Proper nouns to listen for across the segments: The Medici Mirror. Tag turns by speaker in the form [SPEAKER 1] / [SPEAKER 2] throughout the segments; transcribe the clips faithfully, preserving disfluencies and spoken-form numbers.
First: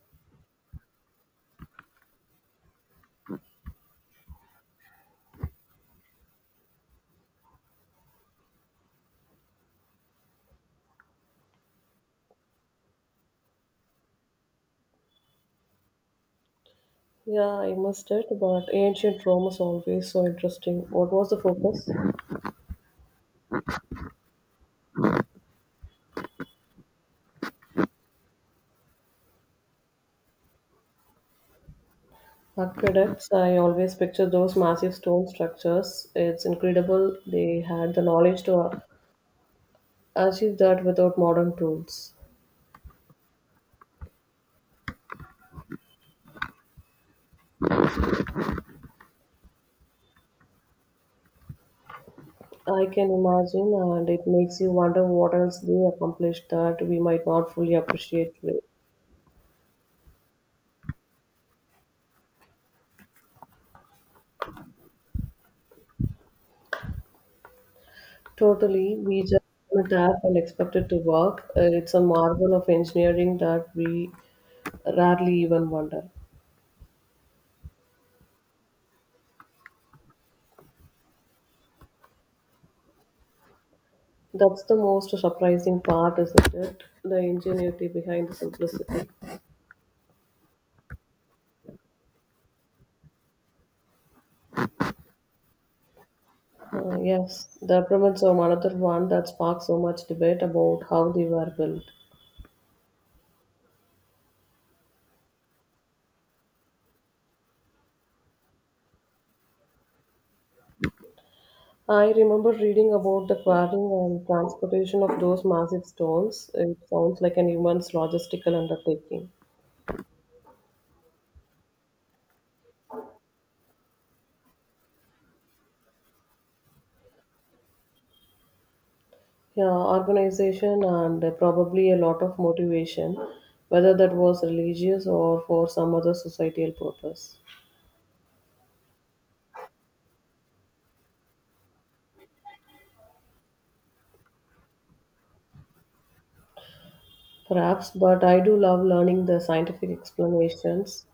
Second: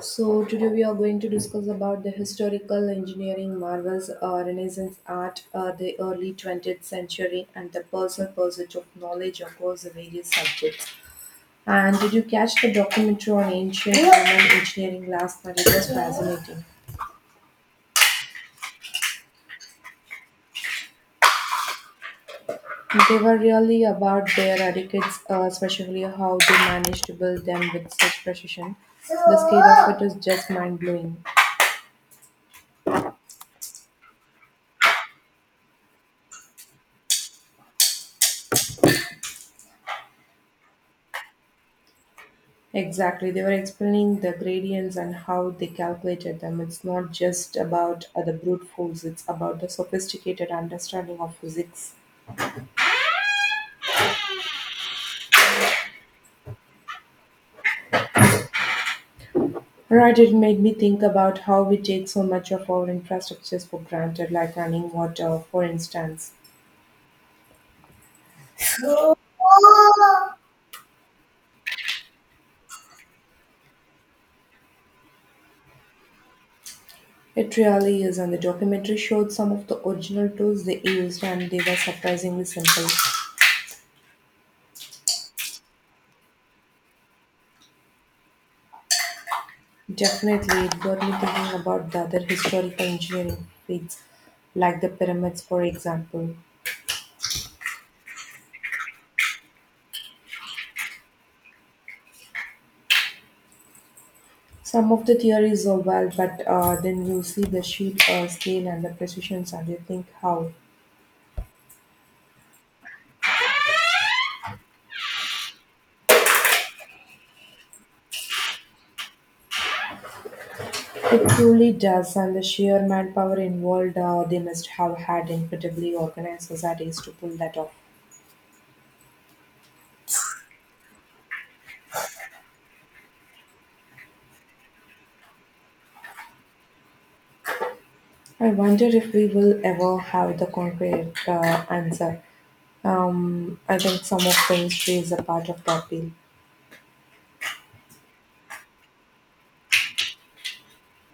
[SPEAKER 1] So today we are going to discuss about the historical engineering marvels, uh, Renaissance art, uh, the early twentieth century, and the personal pursuit of knowledge across the various subjects. And did you catch the documentary on ancient Roman engineering last night? It was fascinating.
[SPEAKER 2] Yeah, I must admit, but ancient Rome is always so interesting. What was the focus?
[SPEAKER 1] They were really about their architects, uh, especially how they managed to build them with such precision. The scale of it is just mind blowing.
[SPEAKER 2] Aqueducts, I always picture those massive stone structures. It's incredible they had the knowledge to achieve that without modern tools.
[SPEAKER 1] Exactly. They were explaining the gradients and how they calculated them. It's not just about uh, the brute force, it's about the sophisticated understanding of physics.
[SPEAKER 2] I can imagine, and it makes you wonder what else they accomplished that we might not fully appreciate today.
[SPEAKER 1] Right, it made me think about how we take so much of our infrastructures for granted, like running water, for instance.
[SPEAKER 2] Totally, we just on a tap and expect it to work. Uh, It's a marvel of engineering that we rarely even wonder.
[SPEAKER 1] It really is, and the documentary showed some of the original tools they used, and they were surprisingly simple.
[SPEAKER 2] That's the most surprising part, isn't it? The ingenuity behind the simplicity.
[SPEAKER 1] Definitely, it got me thinking about the other historical engineering feats, like the pyramids, for example.
[SPEAKER 2] Uh, yes, the pyramids are another one that sparked so much debate about how they were built.
[SPEAKER 1] Some of the theories are well, but uh, then you see the sheer uh, scale and the precisions, and you think how
[SPEAKER 2] I remember reading about the quarrying and transportation of those massive stones. It sounds like an immense logistical undertaking.
[SPEAKER 1] it truly does, and the sheer manpower involved. Uh, they must have had incredibly organized societies to pull that off.
[SPEAKER 2] Yeah, organization and uh, probably a lot of motivation, whether that was religious or for some other societal purpose.
[SPEAKER 1] I wonder if we will ever have the concrete uh, answer. I think some of the history is a part of the appeal.
[SPEAKER 2] Perhaps, but I do love learning the scientific explanations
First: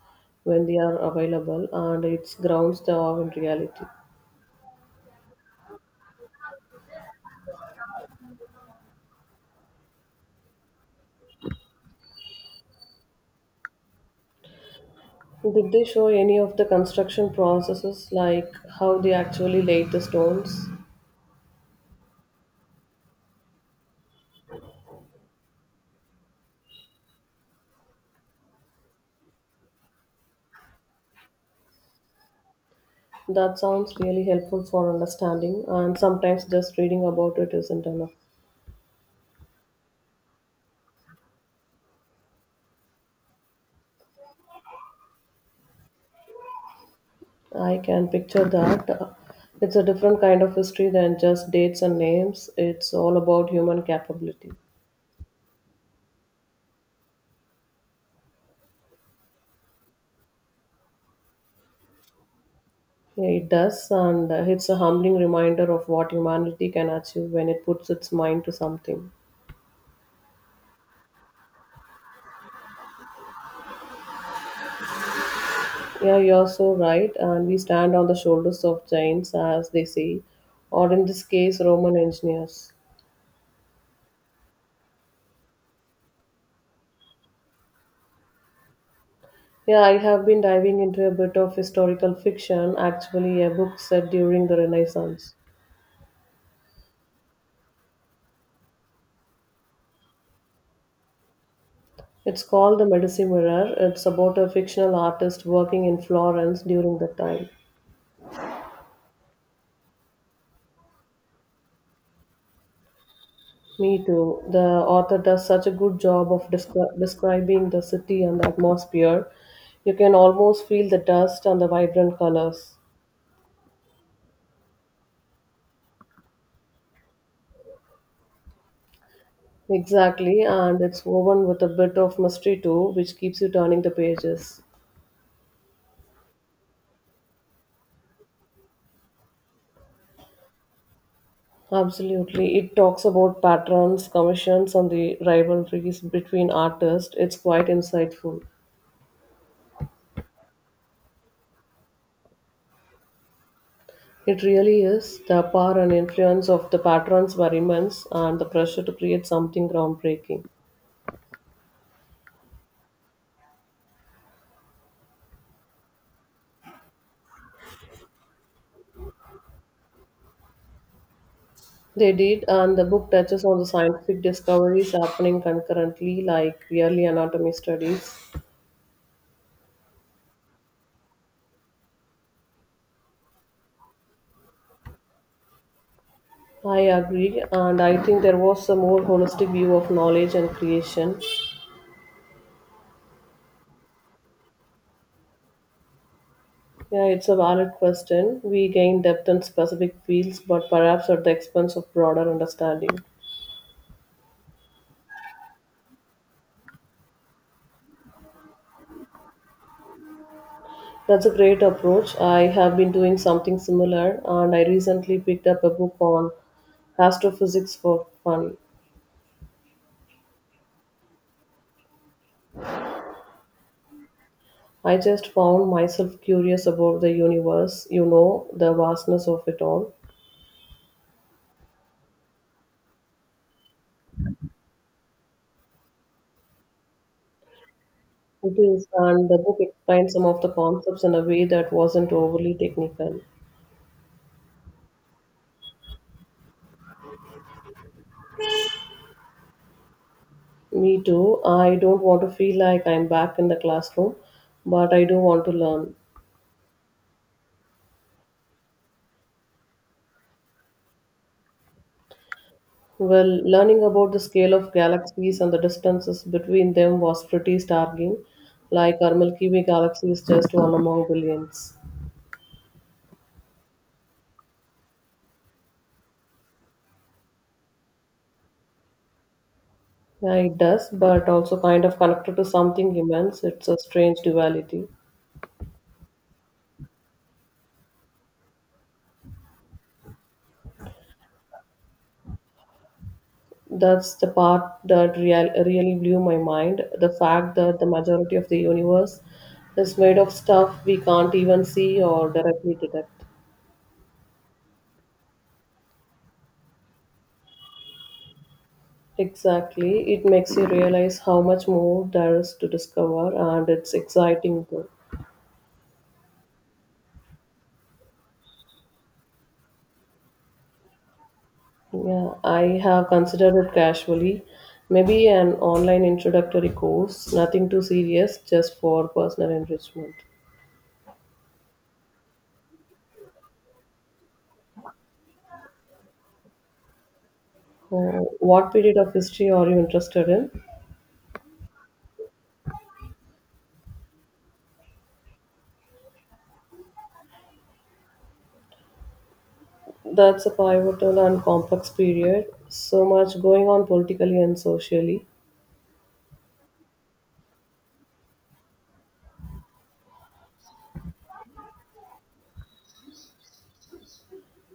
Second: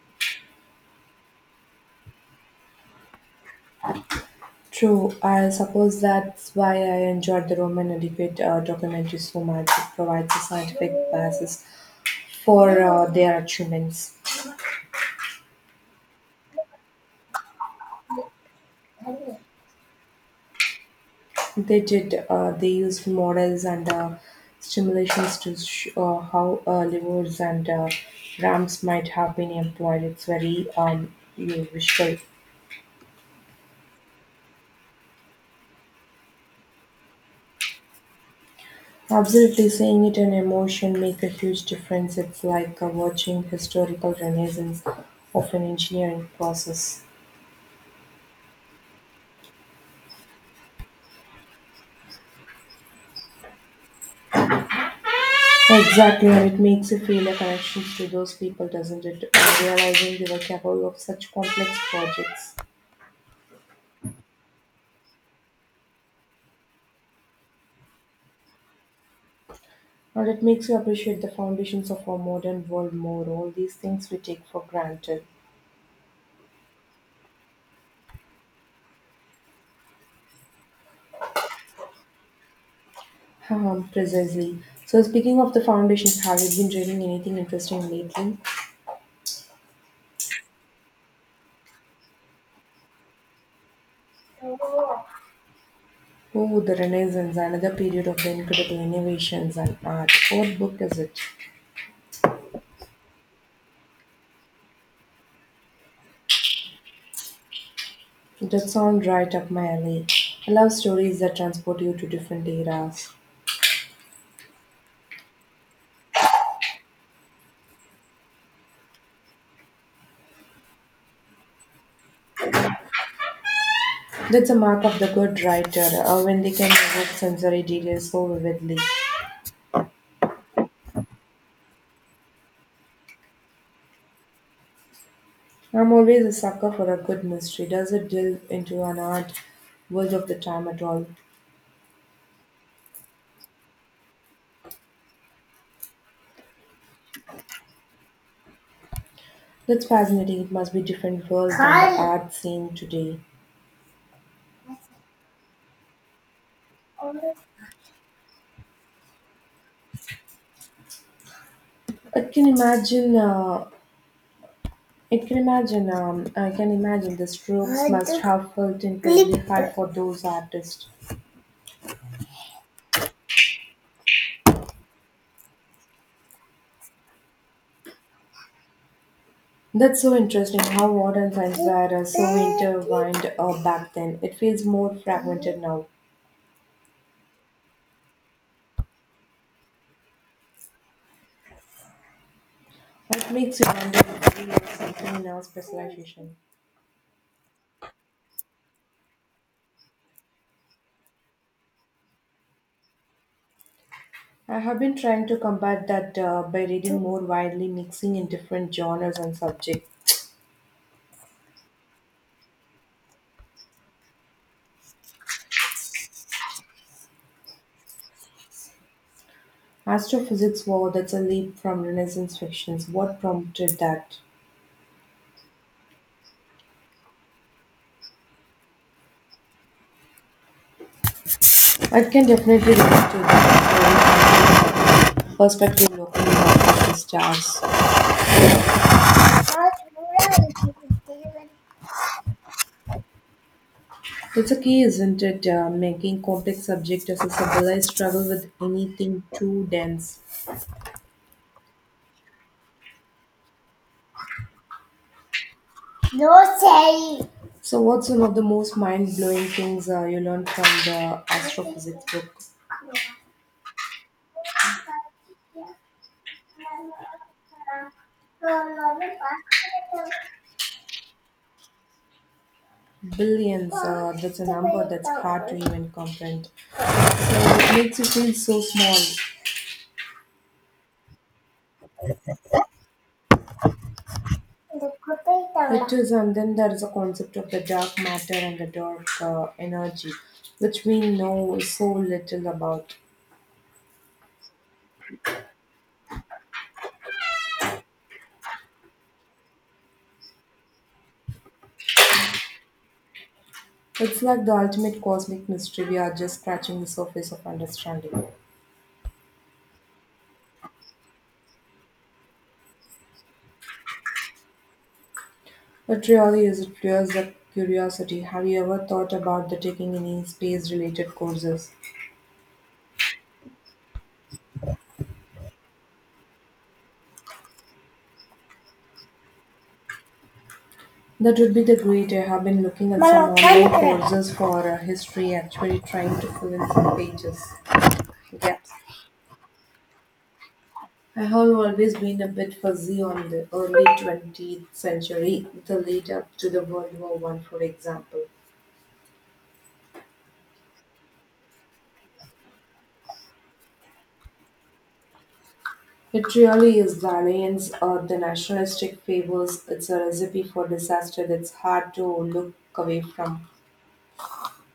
[SPEAKER 2] when they are available and it grounds the awe in reality.
[SPEAKER 1] True, I suppose that's why I enjoyed the Roman adequate uh, documentary so much. It provides a scientific basis for uh, their achievements.
[SPEAKER 2] Did they show any of the construction processes like how they actually laid the stones?
[SPEAKER 1] They did. Uh, they used models and uh, simulations to show how uh, levers and uh, ramps might have been employed. It's very um, you- visual.
[SPEAKER 2] That sounds really helpful for understanding, and sometimes just reading about it isn't enough.
[SPEAKER 1] Absolutely, seeing it in emotion make a huge difference. It's like uh, watching historical renaissance of an engineering process.
[SPEAKER 2] I can picture that. Uh, It's a different kind of history than just dates and names, it's all about human capability.
[SPEAKER 1] Exactly, and it makes you feel a connection to those people, doesn't it? Uh, realizing they were capable of such complex projects.
[SPEAKER 2] Yeah, it does, and uh, it's a humbling reminder of what humanity can achieve when it puts its mind to something.
[SPEAKER 1] And it makes you appreciate the foundations of our modern world more, all these things we take for granted.
[SPEAKER 2] Yeah, you're so right, and we stand on the shoulders of giants, as they say, or in this case, Roman engineers.
[SPEAKER 1] Um, precisely. So, speaking of the foundations, have you been reading anything interesting lately?
[SPEAKER 2] Yeah, I have been diving into a bit of historical fiction, actually, a book set during the Renaissance.
[SPEAKER 1] Oh, the Renaissance, another period of the incredible innovations and art. What book is it?
[SPEAKER 2] It's called The Medici Mirror. It's about a fictional artist working in Florence during that time.
[SPEAKER 1] That sounds right up my alley. I love stories that transport you to different eras.
[SPEAKER 2] Me too. The author does such a good job of descri- describing the city and the atmosphere. You can almost feel the dust and the vibrant colors.
[SPEAKER 1] That's a mark of the good writer uh, when they can evoke sensory details so vividly.
[SPEAKER 2] Exactly, and it's woven with a bit of mystery too, which keeps you turning the pages.
[SPEAKER 1] I'm always a sucker for a good mystery. Does it delve into an art world of the time at all?
[SPEAKER 2] Absolutely. It talks about patterns, commissions, and the rivalries between artists. It's quite insightful.
[SPEAKER 1] That's fascinating. It must be different world than the art scene today.
[SPEAKER 2] It really is. The power and influence of the patrons were immense, and the pressure to create something groundbreaking.
[SPEAKER 1] I can imagine. Uh, it can imagine. Um, I can imagine the strokes must have felt incredibly hard for those artists.
[SPEAKER 2] They did, and the book touches on the scientific discoveries happening concurrently, like early anatomy studies.
[SPEAKER 1] That's so interesting. How art and science were uh, so intertwined uh, back then. It feels more fragmented now.
[SPEAKER 2] I agree, and I think there was a more holistic view of knowledge and creation.
[SPEAKER 1] It makes you wonder if we have something in our specialization.
[SPEAKER 2] Yeah, it's a valid question. We gain depth in specific fields, but perhaps at the expense of broader understanding.
[SPEAKER 1] I have been trying to combat that uh, by reading more widely, mixing in different genres and subjects.
[SPEAKER 2] That's a great approach. I have been doing something similar, and I recently picked up a book on astrophysics for fun.
[SPEAKER 1] Astrophysics, wow, that's a leap from Renaissance fictions. What prompted that?
[SPEAKER 2] I just found myself curious about the universe, you know, the vastness of it all.
[SPEAKER 1] I can definitely relate to that exploring perspective locally at the stars.
[SPEAKER 2] It is, and the book explains some of the concepts in a way that wasn't overly technical.
[SPEAKER 1] That's a key, isn't it? Uh, making complex subject accessible. I struggle with anything too dense.
[SPEAKER 2] Me too. I don't want to feel like I'm back in the classroom, but I do want to learn.
[SPEAKER 1] No say. So, what's one of the most mind blowing things uh, you learned from the astrophysics book?
[SPEAKER 2] Well, learning about the scale of galaxies and the distances between them was pretty startling. Like our Milky Way galaxy is just one among billions.
[SPEAKER 1] Billions, uh, that's a number that's hard to even comprehend. So, it makes you feel so small.
[SPEAKER 2] Yeah, it does, but also kind of connected to something immense. It's a strange duality.
[SPEAKER 1] It is, and then there is a concept of the dark matter and the dark uh, energy, which we know so little about.
[SPEAKER 2] That's the part that real, really blew my mind. The fact that the majority of the universe is made of stuff we can't even see or directly detect.
[SPEAKER 1] It's like the ultimate cosmic mystery we are just scratching the surface of understanding.
[SPEAKER 2] Exactly. It makes you realize how much more there is to discover, and it's exciting too.
[SPEAKER 1] It really is, it fuels the curiosity. Have you ever thought about the taking any space related courses?
[SPEAKER 2] Yeah, I have considered it casually. Maybe an online introductory course, nothing too serious, just for personal enrichment.
[SPEAKER 1] That would be the great. I have been looking at some online courses for uh, history, actually trying to fill in some pages.
[SPEAKER 2] Oh,
[SPEAKER 1] Gaps.
[SPEAKER 2] what period of history are you interested in?
[SPEAKER 1] I have always been a bit fuzzy on the early twentieth century, the lead up to the World War One, for example.
[SPEAKER 2] That's a pivotal and complex period. So much going on politically and socially,
[SPEAKER 1] It really is the alliance or the nationalistic favors. It's a recipe for disaster that's hard to look away from.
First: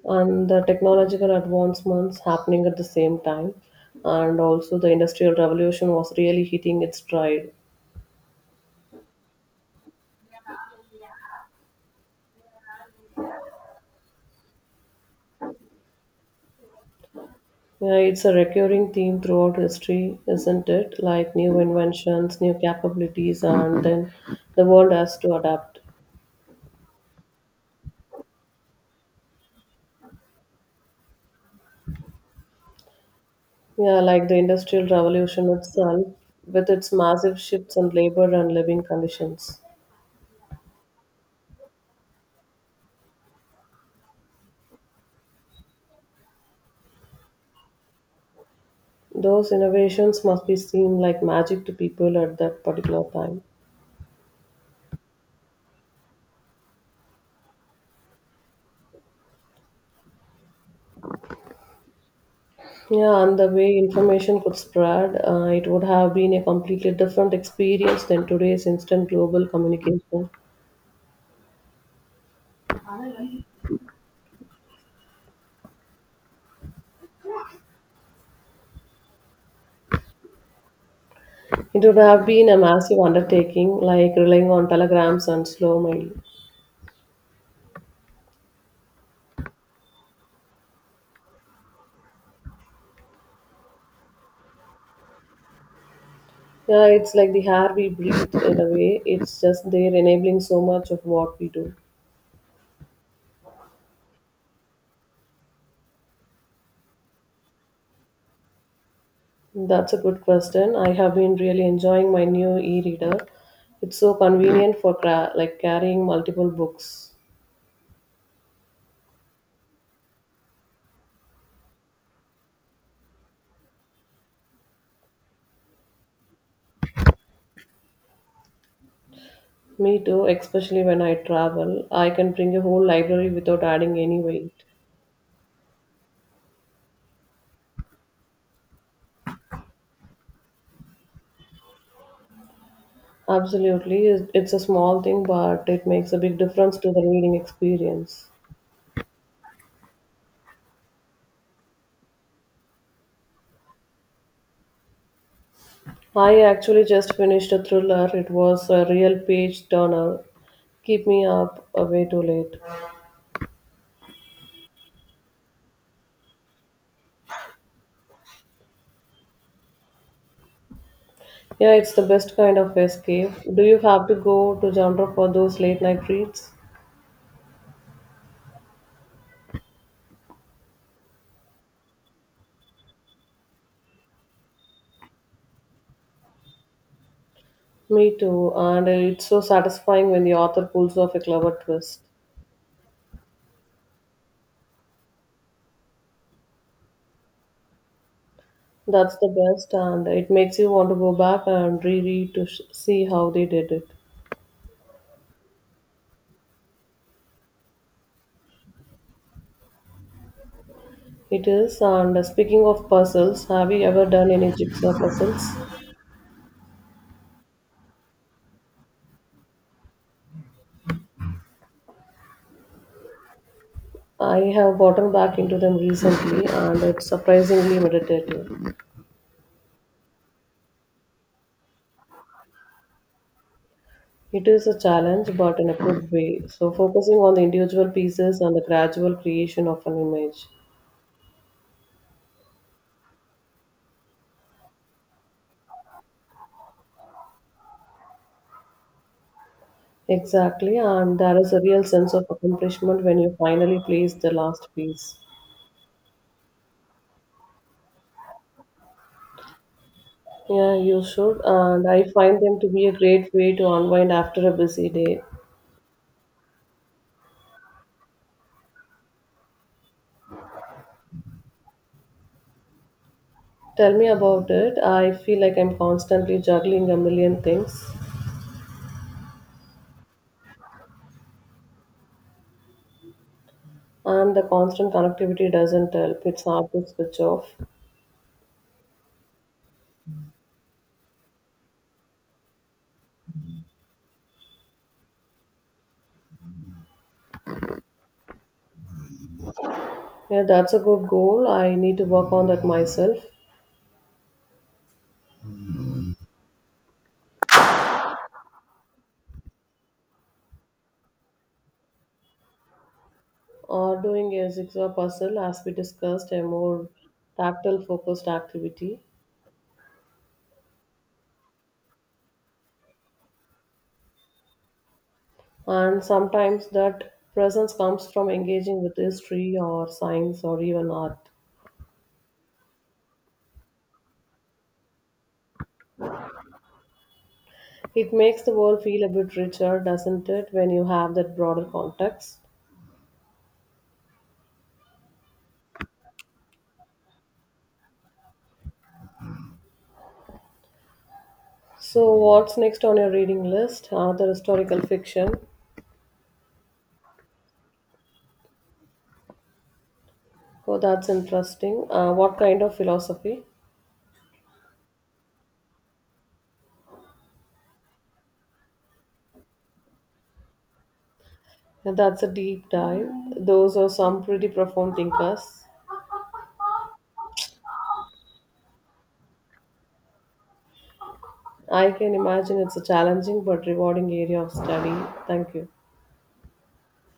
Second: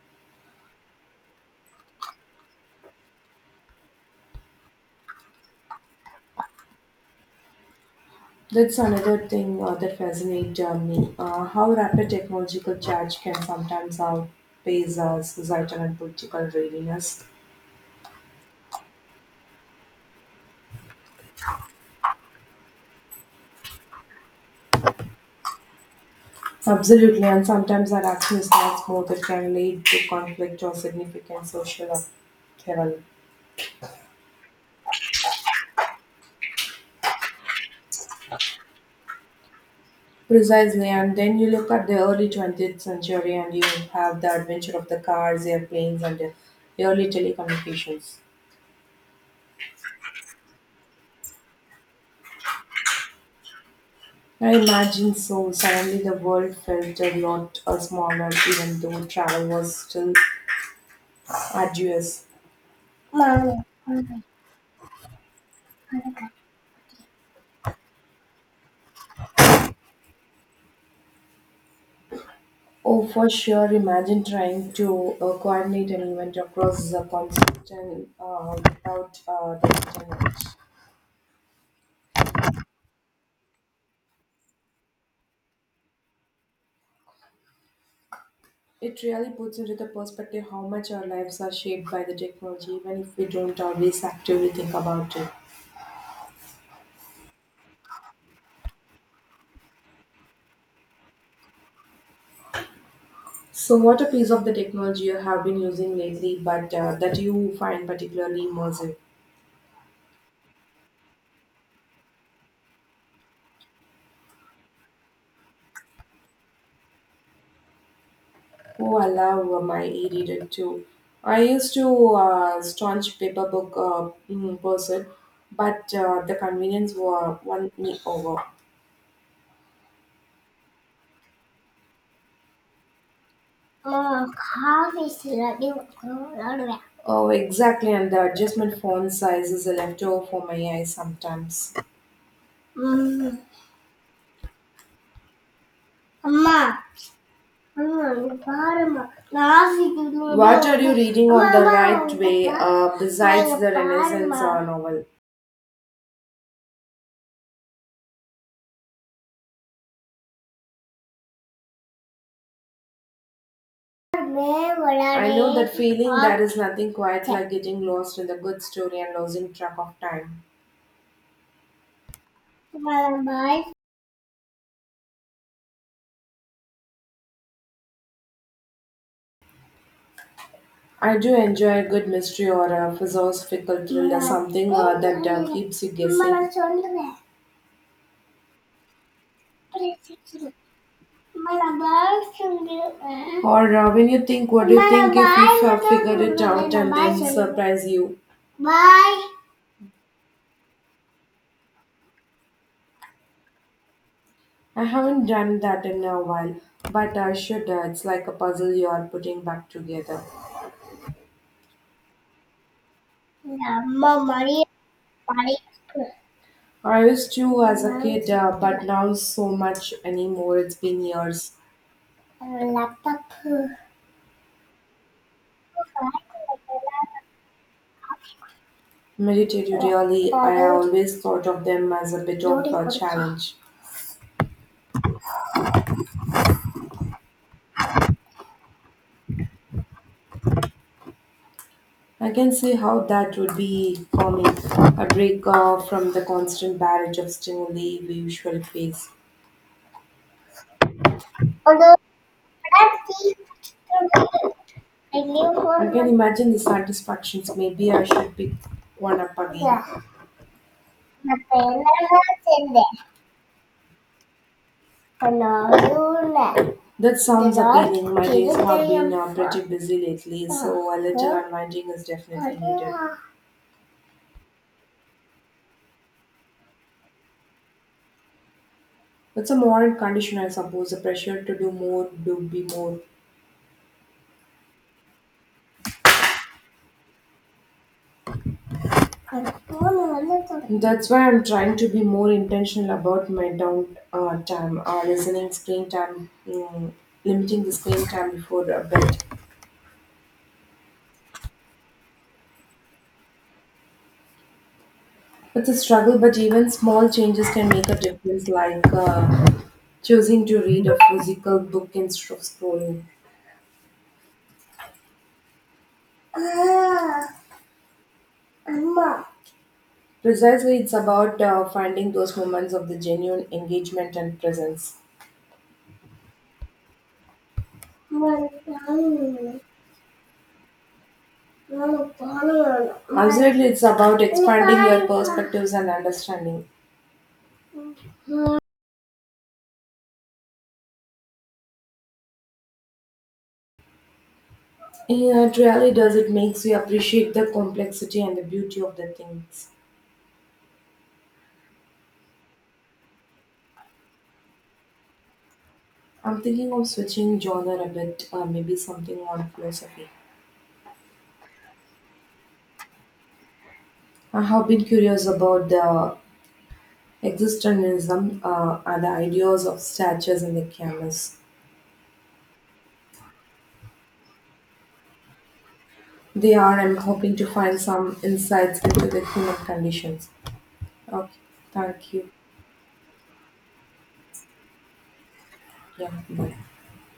[SPEAKER 2] and the technological advancements happening at the same time. And also, the Industrial Revolution was really hitting its stride.
[SPEAKER 1] That's another thing uh, that fascinates uh, me. Uh, how rapid technological change can sometimes outpace uh, societal and political readiness.
[SPEAKER 2] Yeah, it's a recurring theme throughout history, isn't it? Like new inventions, new capabilities, and then the world has to adapt.
[SPEAKER 1] Absolutely, and sometimes our action is much more that can lead to conflict or significant social upheaval.
[SPEAKER 2] Yeah, like the Industrial Revolution itself, with its massive shifts in labor and living conditions.
[SPEAKER 1] Precisely, and then you look at the early twentieth century and you have the adventure of the cars, airplanes, and the early telecommunications.
[SPEAKER 2] Those innovations must be seen like magic to people at that particular time.
[SPEAKER 1] I imagine so. Suddenly, the world felt a lot uh, smaller, even though travel was still arduous.
[SPEAKER 2] Yeah, and the
[SPEAKER 1] Oh,
[SPEAKER 2] way information could spread, uh, it would have been a completely different experience than today's instant global communication.
[SPEAKER 1] for sure. Imagine trying to uh, coordinate an event across the continent uh, without uh, the internet.
[SPEAKER 2] It would have been a massive undertaking, like relying on telegrams and slow mail.
[SPEAKER 1] It really puts into the perspective how much our lives are shaped by the technology, even if we don't always actively think about it.
[SPEAKER 2] Yeah, it's like the air we breathe in a way, it's just they're enabling so much of what we do.
[SPEAKER 1] So, what a piece of the technology you have been using lately, but uh, that you find particularly immersive?
[SPEAKER 2] That's a good question. I have been really enjoying my new e-reader. It's so convenient for cra- like carrying multiple books.
[SPEAKER 1] Oh, I love uh, my e-reader too. I used to uh, staunch paper book uh, mm, person, but uh, the convenience were won me over.
[SPEAKER 2] Me too, especially when I travel. I can bring a whole library without adding any
[SPEAKER 1] Uh,
[SPEAKER 2] weight.
[SPEAKER 1] Half is redu- uh, Oh, exactly. And the adjustment font size is a leftover for my eyes sometimes. Mm.
[SPEAKER 2] Absolutely, it- it's a small thing, but it makes a big
[SPEAKER 1] அம்மா
[SPEAKER 2] difference to the reading
[SPEAKER 1] அம்மா
[SPEAKER 2] experience.
[SPEAKER 1] இங்க பாரும்மா நாசிக்கு. What are you reading அம்மா on the அம்மா right இங்க way பாரு uh, அம்மா besides இங்க the Renaissance பாரும்மா uh, novel?
[SPEAKER 2] I actually just finished a thriller. It was a real page turner. Keep me up uh, way too late.
[SPEAKER 1] May I வளரே know that feeling ah- there is nothing quite like getting lost in a good story and losing track of time.
[SPEAKER 2] Yeah, it's the best kind of escape. Do
[SPEAKER 1] Bye.
[SPEAKER 2] you have to go to genre for those late night reads?
[SPEAKER 1] I do enjoy a good mystery or a philosophical thriller, something uh, that uh, keeps you guessing.
[SPEAKER 2] Me too, and it's so satisfying when the author pulls off a clever twist.
[SPEAKER 1] Or uh, when you think, what do you think if you've uh, figured it out and then surprise you?
[SPEAKER 2] That's the
[SPEAKER 1] Bye.
[SPEAKER 2] best, and it makes you want to go back and reread to sh- see how they did it.
[SPEAKER 1] I haven't done that in a while, but I should. Uh, it's like a puzzle you're putting back together.
[SPEAKER 2] It is, and speaking of puzzles, have you ever done any jigsaw puzzles?
[SPEAKER 1] I used to as a kid, uh, but now so much anymore. It's been years. Uh, laptop.
[SPEAKER 2] I have gotten back into them recently,
[SPEAKER 1] uh,
[SPEAKER 2] and it's surprisingly meditative.
[SPEAKER 1] Meditatively, I always thought of them as a bit of a challenge.
[SPEAKER 2] It is a challenge, but in a good way. So, focusing on the individual pieces and the gradual creation of an image.
[SPEAKER 1] I can see how that would be for me, a break uh, from the constant barrage of stimuli we usually face.
[SPEAKER 2] Exactly, and there is a real sense of accomplishment when
[SPEAKER 1] I
[SPEAKER 2] you finally place the last piece.
[SPEAKER 1] can imagine the satisfactions. Maybe I should pick one up again. Yeah.
[SPEAKER 2] Yeah, you should, and I find them to be a great way to unwind after a busy day.
[SPEAKER 1] Another. That sounds Without appealing. My days have been uh, pretty busy lately, so a little unwinding is definitely needed.
[SPEAKER 2] Tell me about it. I feel like I'm constantly juggling a million things,
[SPEAKER 1] It's a modern condition, I suppose, the pressure to do more, do be more.
[SPEAKER 2] and the constant connectivity doesn't help. It's hard to switch off.
[SPEAKER 1] That's why I'm trying to be more intentional about my down uh, time, uh, listening screen time, mm, limiting the screen time before uh, bed.
[SPEAKER 2] Yeah, that's a good goal. I need to work on that myself.
[SPEAKER 1] It's a struggle, but even small changes can make a difference, like uh, choosing to read a physical book instead of scrolling.
[SPEAKER 2] Or doing a jigsaw puzzle, as we discussed, a more
[SPEAKER 1] Ah,
[SPEAKER 2] tactile focused activity.
[SPEAKER 1] Amma. Precisely, it's about uh, finding those moments of the genuine engagement and presence.
[SPEAKER 2] And sometimes that presence comes from
[SPEAKER 1] Well,
[SPEAKER 2] engaging with history
[SPEAKER 1] um,
[SPEAKER 2] or science or even art.
[SPEAKER 1] well, well, well. Absolutely, it's about expanding your perspectives and understanding.
[SPEAKER 2] It makes the world feel a bit richer, doesn't it, when you have that broader context?
[SPEAKER 1] Yeah, it really does. It makes you appreciate the complexity and the beauty of the things.
[SPEAKER 2] So, what's next on your reading list? Another historical fiction.
[SPEAKER 1] I'm thinking of switching genre a bit, uh, maybe something on philosophy.
[SPEAKER 2] Oh, that's interesting. Uh, what kind of philosophy?
[SPEAKER 1] I have been curious about the existentialism uh, and the ideas of statues and the canvas.
[SPEAKER 2] And that's a deep dive. Those are some pretty profound thinkers.
[SPEAKER 1] They are, I'm hoping to find some insights into the human conditions. Okay,
[SPEAKER 2] I can
[SPEAKER 1] thank you.
[SPEAKER 2] imagine it's a challenging but rewarding area of study. Thank you.
[SPEAKER 1] Yeah, bye.